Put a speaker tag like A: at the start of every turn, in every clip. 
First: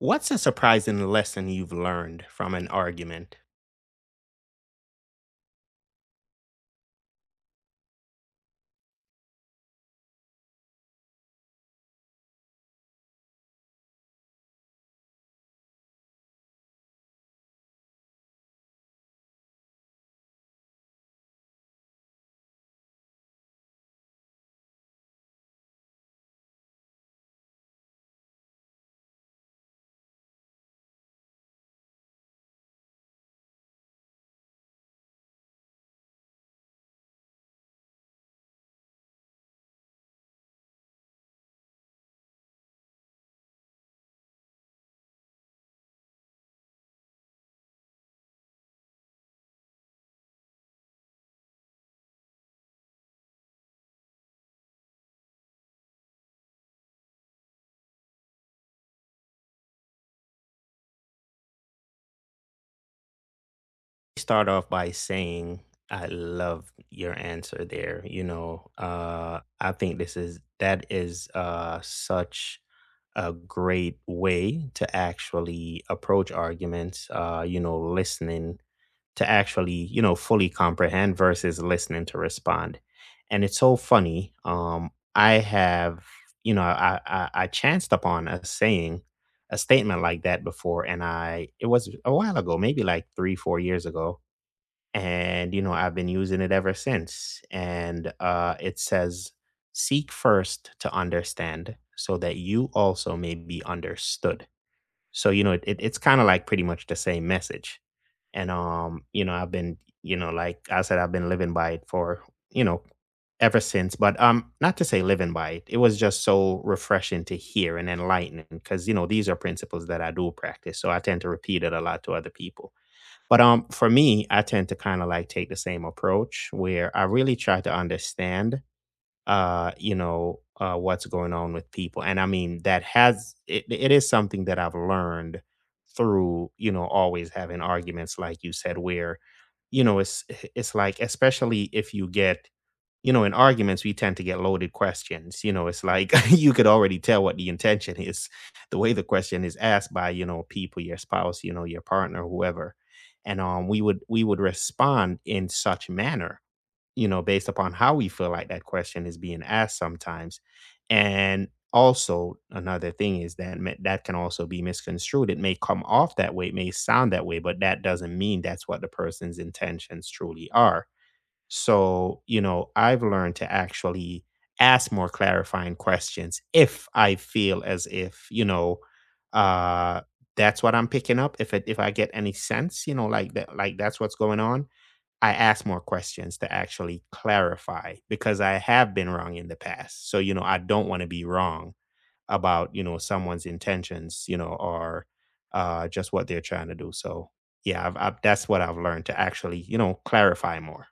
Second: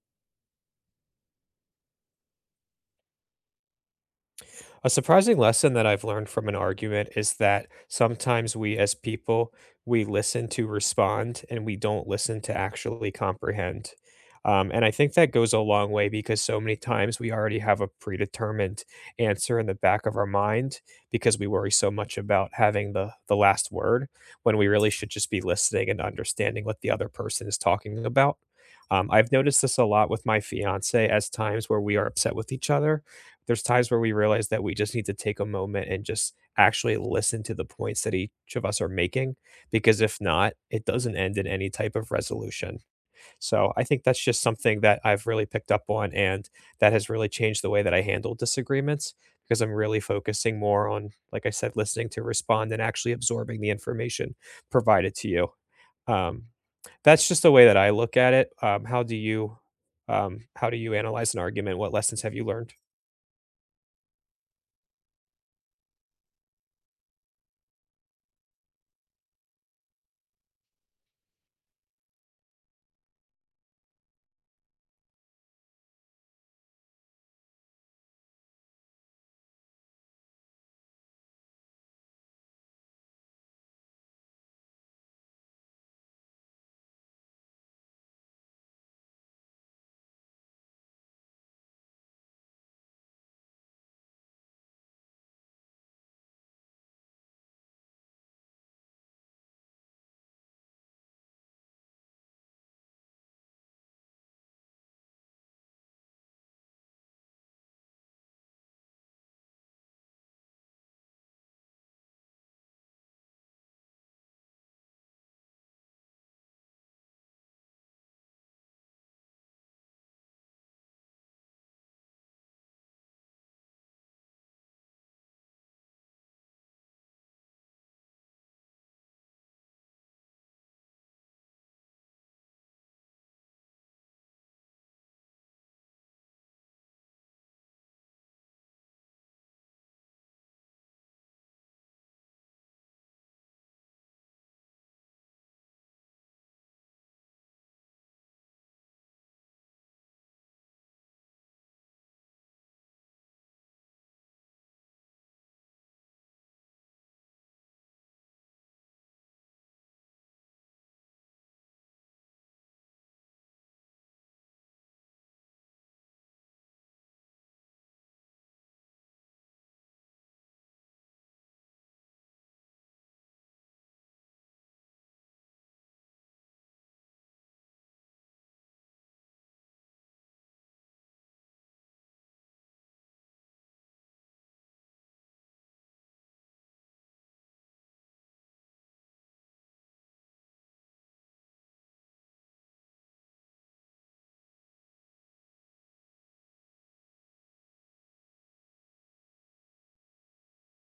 A: What's a surprising lesson you've learned from an argument?
B: A surprising lesson that I've learned from an argument is that sometimes we as people, we listen to respond and we don't listen to actually comprehend. And I think that goes a long way because so many times we already have a predetermined answer in the back of our mind because we worry so much about having the last word when we really should just be listening and understanding what the other person is talking about. I've noticed this a lot with my fiance as times where we are upset with each other there's times where we realize that we just need to take a moment and just actually listen to the points that each of us are making because if not it doesn't end in any type of resolution. So I think that's just something that I've really picked up on and that has really changed the way that I handle disagreements because I'm really focusing more on, like I said, listening to respond and actually absorbing the information provided to you. um, that's just the way that I look at it. How do you analyze an argument? What lessons have you learned?
A: Start off by saying, I love your answer there. You know, I think this is that is such a great way to actually approach arguments, you know, listening to actually, you know, fully comprehend versus listening to respond. And it's so funny. I have, you know, I chanced upon a saying, a statement like that before, and I it was a while ago, maybe like 3, 4 years ago, and you know, I've been using it ever since. And it says, "Seek first to understand, so that you also may be understood." So you know, it's kind of like pretty much the same message. And you know I've been, you know, like I said, I've been living by it for, you know, ever since. But not to say living by it, it was just so refreshing to hear and enlightening, because you know these are principles that I do practice, so I tend to repeat it a lot to other people. But for me, I tend to kind of like take the same approach where I really try to understand, you know, what's going on with people. And I mean, it is something that I've learned through, you know, always having arguments, like you said, where, you know, it's like, especially if you get, you know, in arguments, we tend to get loaded questions. You know, it's like you could already tell what the intention is, the way the question is asked by, you know, people, your spouse, you know, your partner, whoever. And we would respond in such manner, you know, based upon how we feel like that question is being asked sometimes. And also, another thing is that that can also be misconstrued. It may come off that way, it may sound that way, but that doesn't mean that's what the person's intentions truly are. So, you know, I've learned to actually ask more clarifying questions if I feel as if, you know, uh, that's what I'm picking up. If I get any sense, you know, like that's what's going on, I ask more questions to actually clarify because I have been wrong in the past. So, you know, I don't want to be wrong about, you know, someone's intentions, you know, or just what they're trying to do. So, yeah, that's what I've learned to actually, you know, clarify more.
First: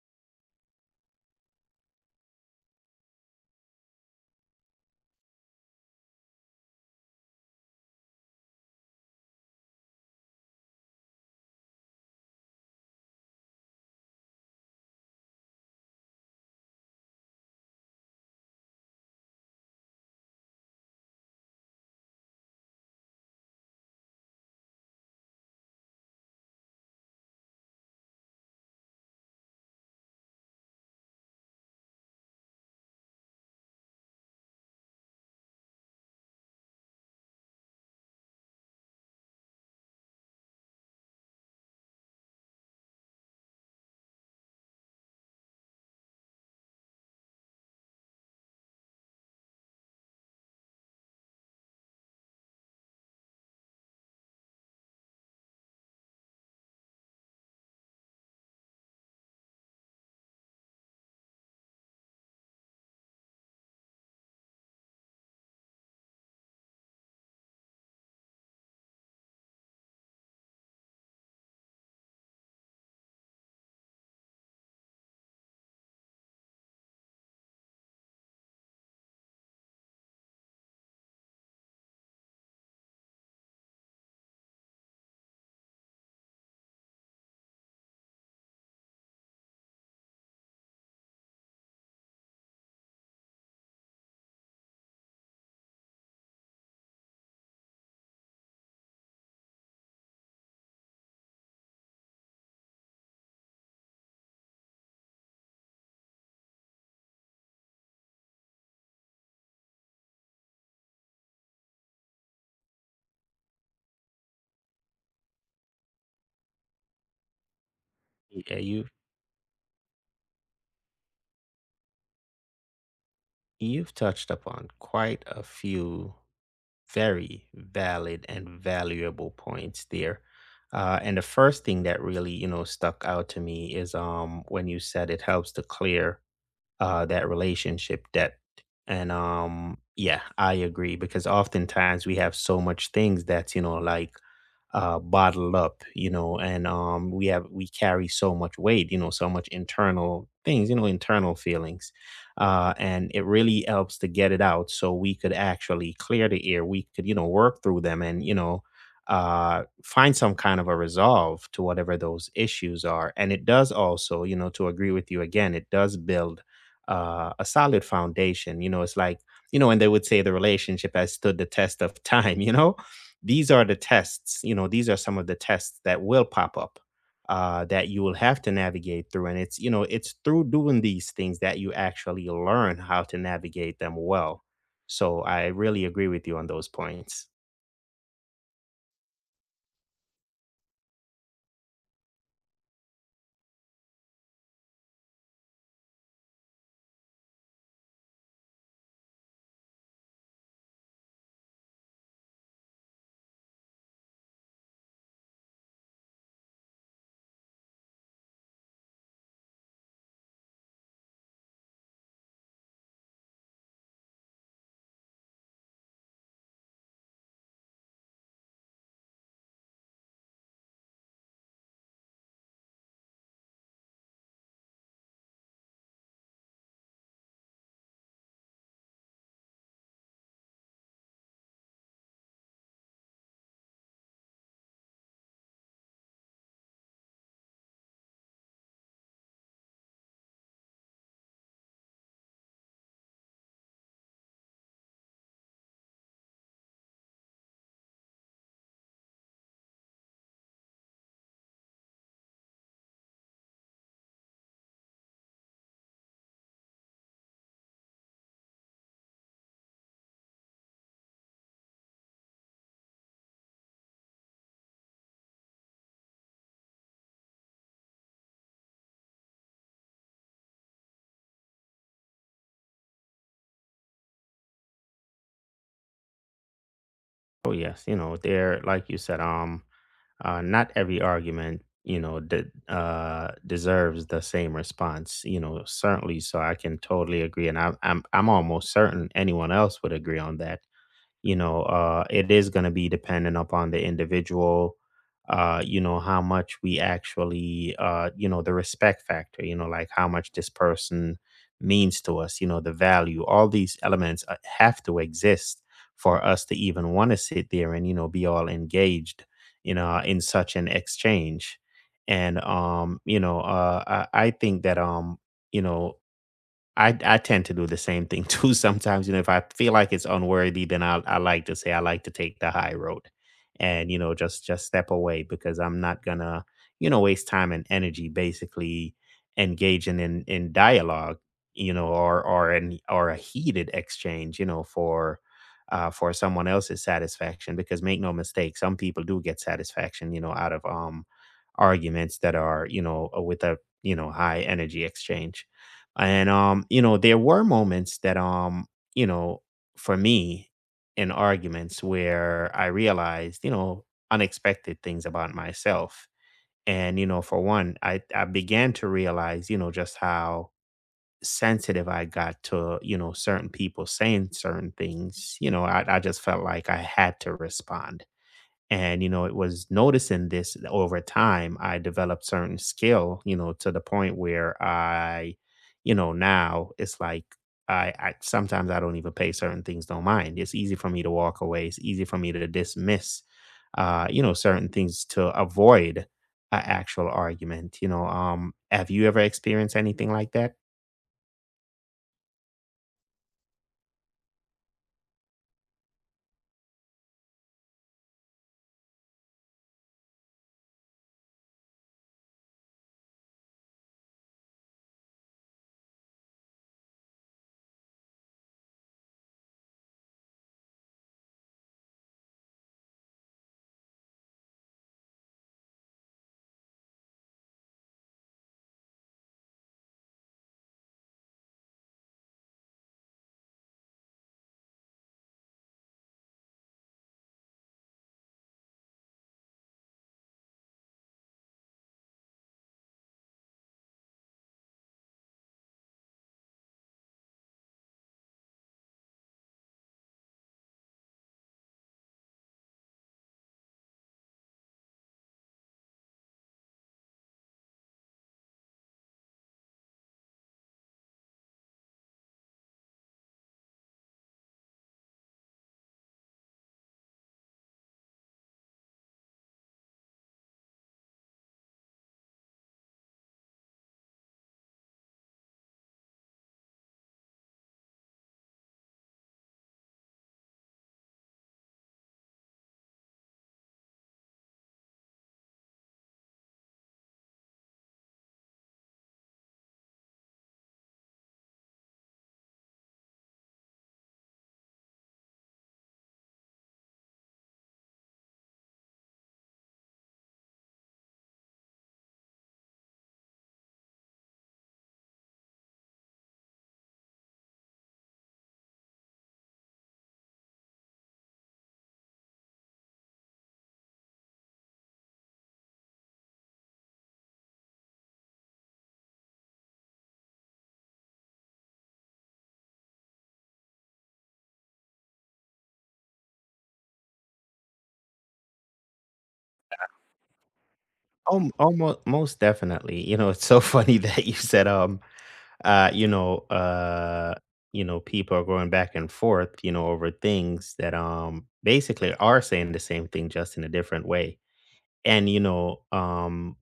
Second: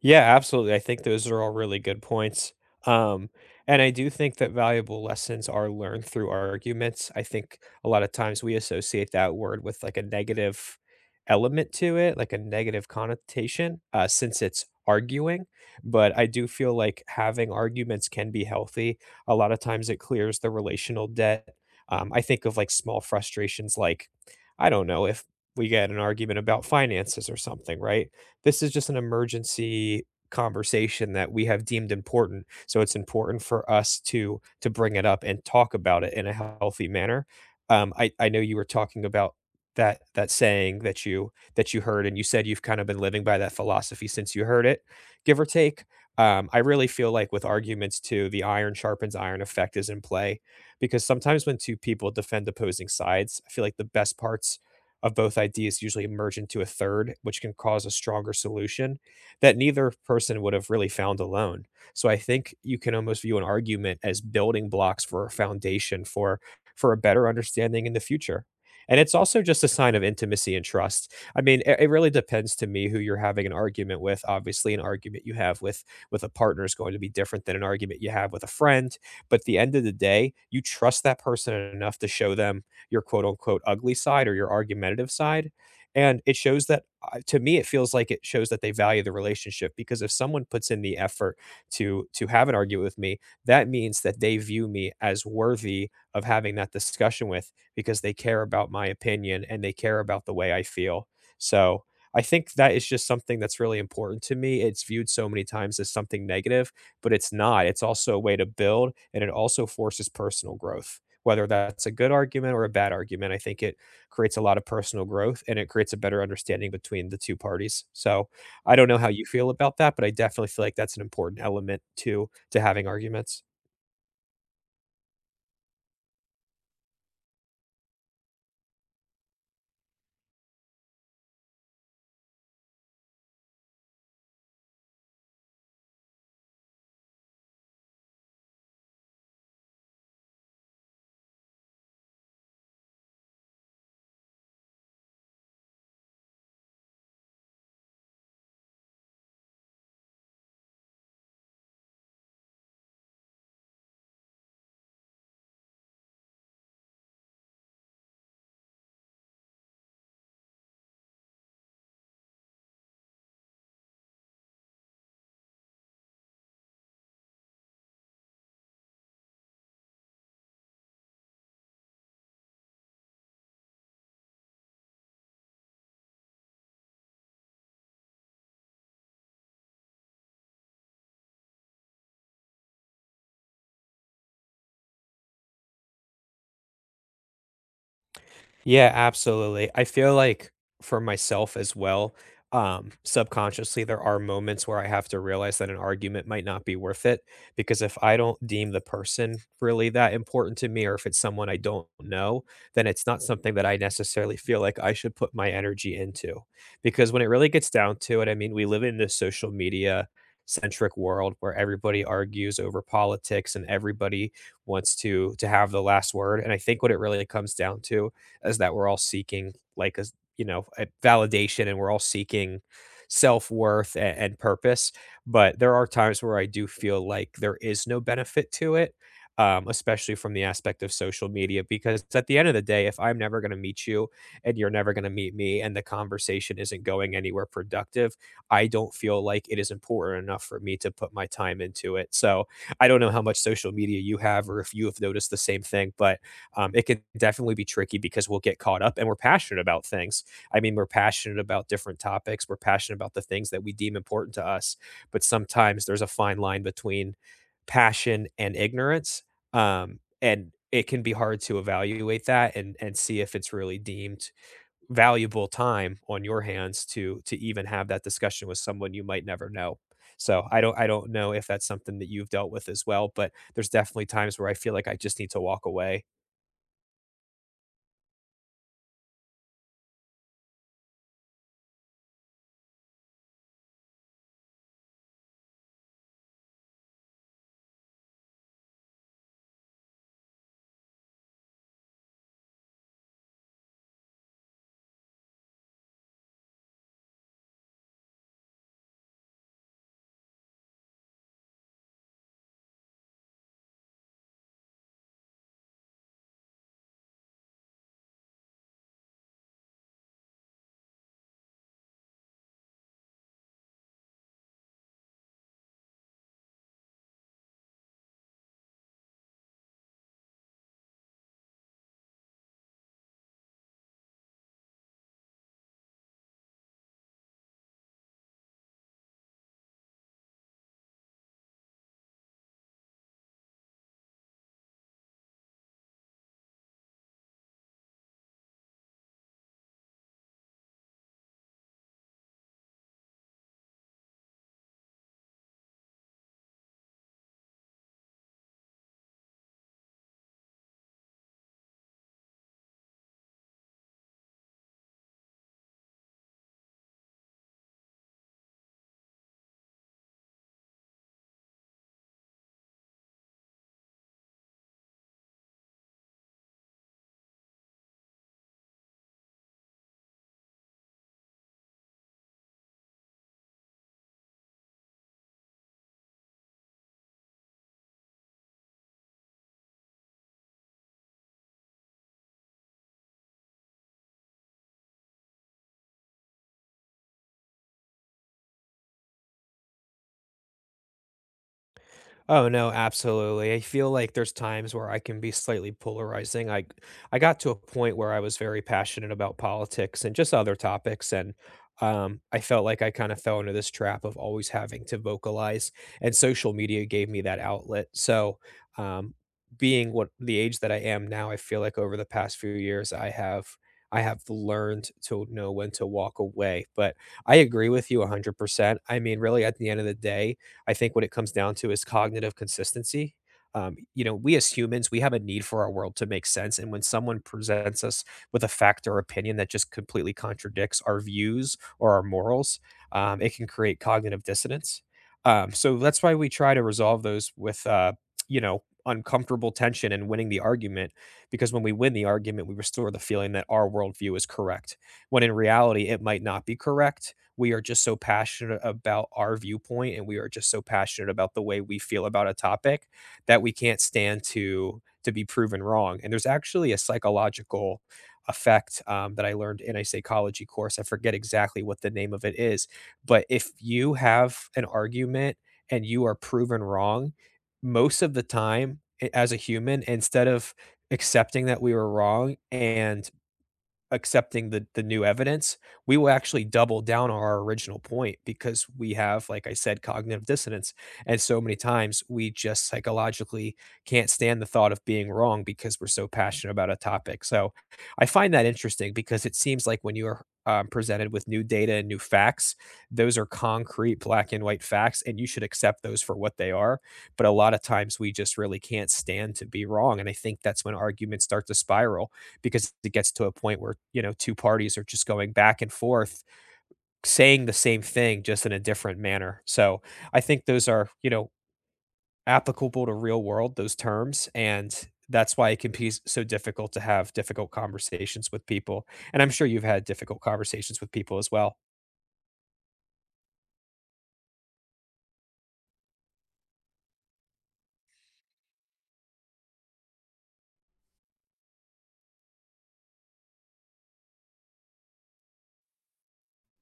B: Yeah, absolutely. I think those are all really good points. Um, and I do think that valuable lessons are learned through arguments. I think a lot of times we associate that word with like a negative element to it, like a negative connotation, since it's arguing. But I do feel like having arguments can be healthy. A lot of times it clears the relational debt. I think of like small frustrations, like, I don't know, if we get in an argument about finances or something, right? This is just an emergency conversation that we have deemed important. So it's important for us to bring it up and talk about it in a healthy manner. I know you were talking about that saying that you heard, and you said you've kind of been living by that philosophy since you heard it, give or take. I really feel like with arguments too, the iron sharpens iron effect is in play because sometimes when two people defend opposing sides, I feel like the best parts of both ideas usually merge into a third, which can cause a stronger solution that neither person would have really found alone. So I think you can almost view an argument as building blocks for a foundation for a better understanding in the future. And it's also just a sign of intimacy and trust. I mean, it really depends to me who you're having an argument with. Obviously, an argument you have with a partner is going to be different than an argument you have with a friend. But at the end of the day, you trust that person enough to show them your quote unquote ugly side or your argumentative side. And it shows that to me, it feels like it shows that they value the relationship because if someone puts in the effort to have an argument with me, that means that they view me as worthy of having that discussion with because they care about my opinion and they care about the way I feel. So I think that is just something that's really important to me. It's viewed so many times as something negative, but it's not. It's also a way to build and it also forces personal growth, whether that's a good argument or a bad argument. I think it creates a lot of personal growth and it creates a better understanding between the two parties. So
A: Yeah,
B: I don't
A: you
B: know how you feel about that, but I definitely feel like that's an important element to having arguments.
A: you've touched upon quite a few very valid and valuable points there. And the first thing that really, you know, stuck out to me is when you said it helps to clear, that relationship depth. And yeah, I agree because oftentimes we have so much things that's, you know, like bottled up, you know, and we carry so much weight, you know, so much internal things, you know, internal feelings, and it really helps to get it out so we could actually clear the air. We could, you know, work through them, and you know, find some kind of a resolve to whatever those issues are. And it does also, you know, to agree with you again, it does build a solid foundation. You know, it's like, you know, and they would say the relationship has stood the test of time. You know, these are the tests, you know, these are some of the tests that will pop up, that you will have to navigate through. And it's, you know, it's through doing these things that you actually learn how to navigate them well. So I really agree with you on those points.
B: Yeah, absolutely. I feel like for myself as well, subconsciously, there are moments where I have to realize that an argument might not be worth it because if I don't deem the person really that important to me, or if it's someone I don't know, then it's not something that I necessarily feel like I should put my energy into. Because when it really gets down to it, I mean, we live in this social media centric world where everybody argues over politics and everybody wants to have the last word. And I think what it really comes down to is that we're all seeking like a you know a validation, and we're all seeking self-worth and purpose. But there are times where I do feel like there is no benefit to it, especially from the aspect of social media, because at the end of the day, if I'm never going to meet you and you're never going to meet me and the conversation isn't going anywhere productive, I don't feel like it is important enough for me to put my time into it. So I don't know how much social media you have or if you have noticed the same thing, but it can definitely be tricky because we'll get caught up and we're passionate about things. I mean, we're passionate about different topics, we're passionate about the things that we deem important to us. But sometimes there's a fine line between passion and ignorance. And it can be hard to evaluate that and see if it's really deemed valuable time on your hands to even have that discussion with someone you might never know. So I don't know if that's something that you've dealt with as well, but there's definitely times where I feel like I just need to walk away.
A: Oh yes, you know, they're like you said, not every argument, you know, that deserves the same response, you know. Certainly, so I can totally agree, and I'm almost certain anyone else would agree on that. You know, it is going to be dependent upon the individual, you know, how much we actually, you know, the respect factor, you know, like how much this person means to us, you know, the value, all these elements, have to exist for us to even want to sit there and, you know, be all engaged, you know, in such an exchange. And you know, I think that you know, I tend to do the same thing too sometimes, you know, if I feel like it's unworthy, then I like to say I like to take the high road and, you know, just step away because I'm not gonna, you know, waste time and energy basically engaging in dialogue, you know, or an or a heated exchange, you know, for someone else's satisfaction, because make no mistake, some people do get satisfaction, you know, out of arguments that are, you know, with a, you know, high energy exchange. And you know, there were moments that, you know, for me, in arguments where I realized, you know, unexpected things about myself. And you know, for one, I began to realize, you know, just how sensitive I got to, you know, certain people saying certain things. You know, I just felt like I had to respond. And, you know, it was noticing this over time. I developed certain skill, you know, to the point where I, you know, now it's like I sometimes I don't even pay certain things no mind. It's easy for me to walk away. It's easy for me to dismiss, you know, certain things to avoid an actual argument. You know, have you ever experienced anything like that?
B: Oh no, absolutely. I feel like there's times where I can be slightly polarizing. I got to a point where I was very passionate about politics and just other topics, and I felt like I kind of fell into this trap of always having to vocalize, and social media gave me that outlet. So, um, being what the age that I am now, I feel like over the past few years I have learned to know when to walk away. But I agree with you 100%. I mean, really at the end of the day, I think what it comes down to is cognitive consistency. You know, we as humans, we have a need for our world to make sense. And when someone presents us with a fact or opinion that just completely contradicts our views or our morals, it can create cognitive dissonance. So that's why we try to resolve those with, you know, uncomfortable tension and winning the argument. Because when we win the argument, we restore the feeling that our worldview is correct, when in reality, it might not be correct. We are just so passionate about our viewpoint and we are just so passionate about the way we feel about a topic that we can't stand to be proven wrong. And there's actually a psychological effect that I learned in a psychology course. I forget exactly what the name of it is, but if you have an argument and you are proven wrong, most of the time as a human, instead of accepting that we were wrong and accepting the new evidence, we will actually double down on our original point because we have, like I said, cognitive dissonance. And so many times we just psychologically can't stand the thought of being wrong because we're so passionate about a topic. So I find that interesting because it seems like when you are presented with new data and new facts, those are concrete black and white facts, and you should accept those for what they are. But a lot of times we just really can't stand to be wrong. And I think that's when arguments start to spiral because it gets to a point where, you know, two parties are just going back and forth saying the same thing just in a different manner. So, I think those are, you know, applicable to real world, those terms, and that's why it can be s so difficult to have difficult conversations with people, and I'm sure you've had difficult conversations with people as
A: Oh,
B: well.
A: almost, most definitely. You know, it's so funny that you said, uh, you know, uh, you know, people are going back and forth, you know, over things that basically are saying the same thing just in a different way. And, you know,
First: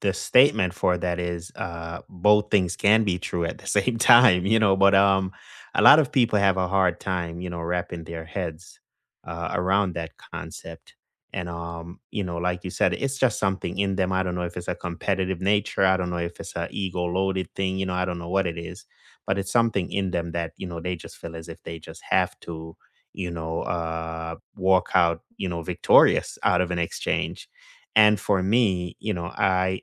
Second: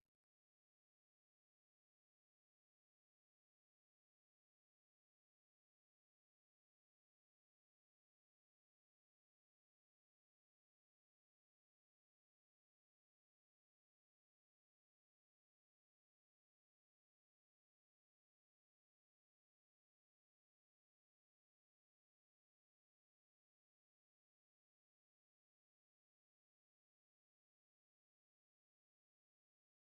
A: the statement for that is, both things can be true at the same time, you know, but, a lot of people have a hard time, you know, wrapping their heads, around that concept. And, you know, like you said, it's just something in them. I don't know if it's a competitive nature. I don't know if it's a ego loaded thing, you know, I don't know what it is, but it's something in them that, you know, they just feel as if they just have to, you know, walk out, you know, victorious out of an exchange. And for me, you know, I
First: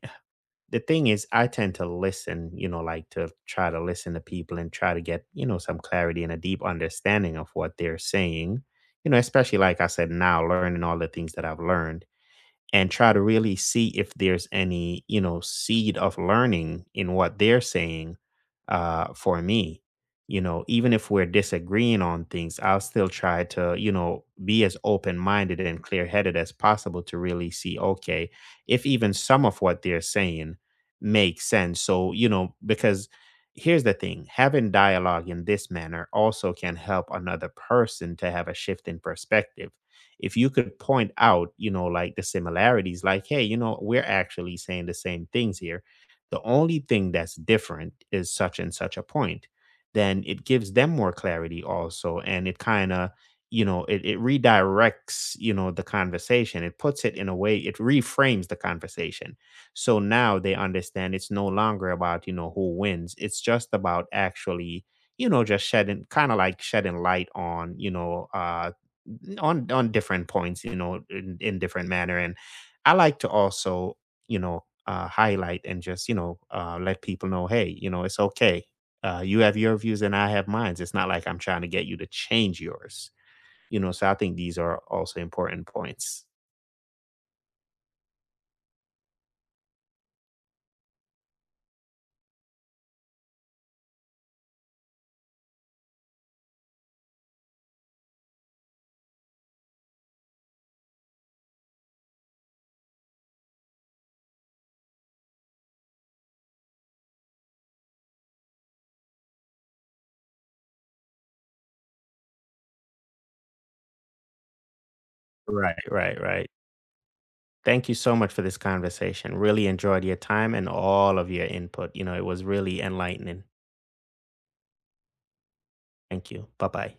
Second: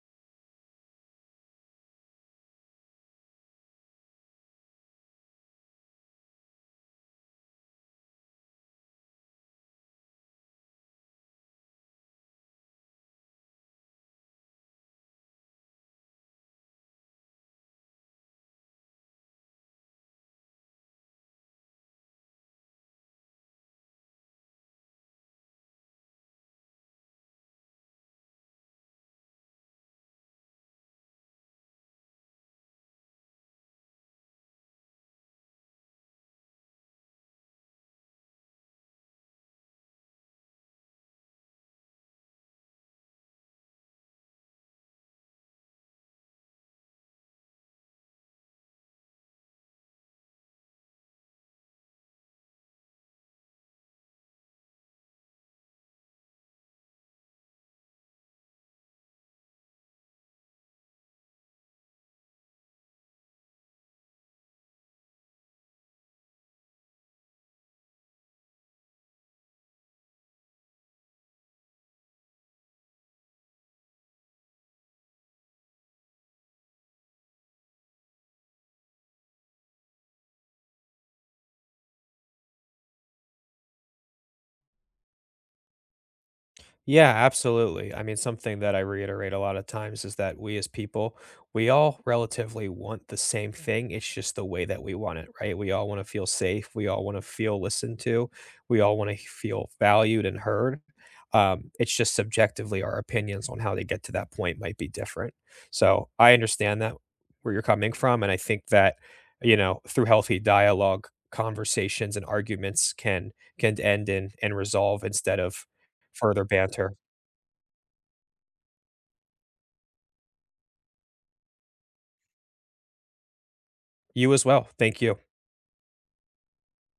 A: the thing is I tend to listen, you know, like to try to listen to people and try to get, you know, some clarity and a deep understanding of what they're saying. You know, especially like I said, now learning all the things that I've learned, and try to really see if there's any, you know, seed of learning in what they're saying, for me. You know, even if we're disagreeing on things, I'll still try to, you know, be as open minded and clear headed as possible to really see, okay, if even some of what they're saying makes sense. So, you know, because here's the thing, having dialogue in this manner also can help another person to have a shift in perspective, if you could point out, you know, like the similarities, like, hey, you know, we're actually saying the same things here. The only thing that's different is such and such a point. Then it gives them more clarity also. And it kind of, you know, it redirects, you know, the conversation. It puts it in a way, it reframes the conversation. So now they understand it's no longer about, you know, who wins. It's just about actually, you know, just shedding, kind of like shedding light on, you know, on different points, you know, in different manner. And I like to also, you know, highlight and just, you know, let people know, hey, you know, it's okay. You have your views and I have mine. It's not like I'm trying to get you to change yours, you know. So I think these are also important points.
B: Yeah, absolutely. I mean, something that I reiterate a lot of times is that we as people, we all relatively want the same thing. It's just the way that we want it, right? We all want to feel safe. We all want to feel listened to. We all want to feel valued and heard. It's just subjectively our opinions on how they get to that point might be different. So I understand that where you're coming from. And I think that, you know, through healthy dialogue, conversations and arguments can end in and resolve instead of
A: Right, right,
B: further
A: right.
B: banter.
A: Thank you so much for this conversation. Really enjoyed your time and all of your input. You know, it was really enlightening.
B: You as well. Thank you.
A: Thank you. Bye bye.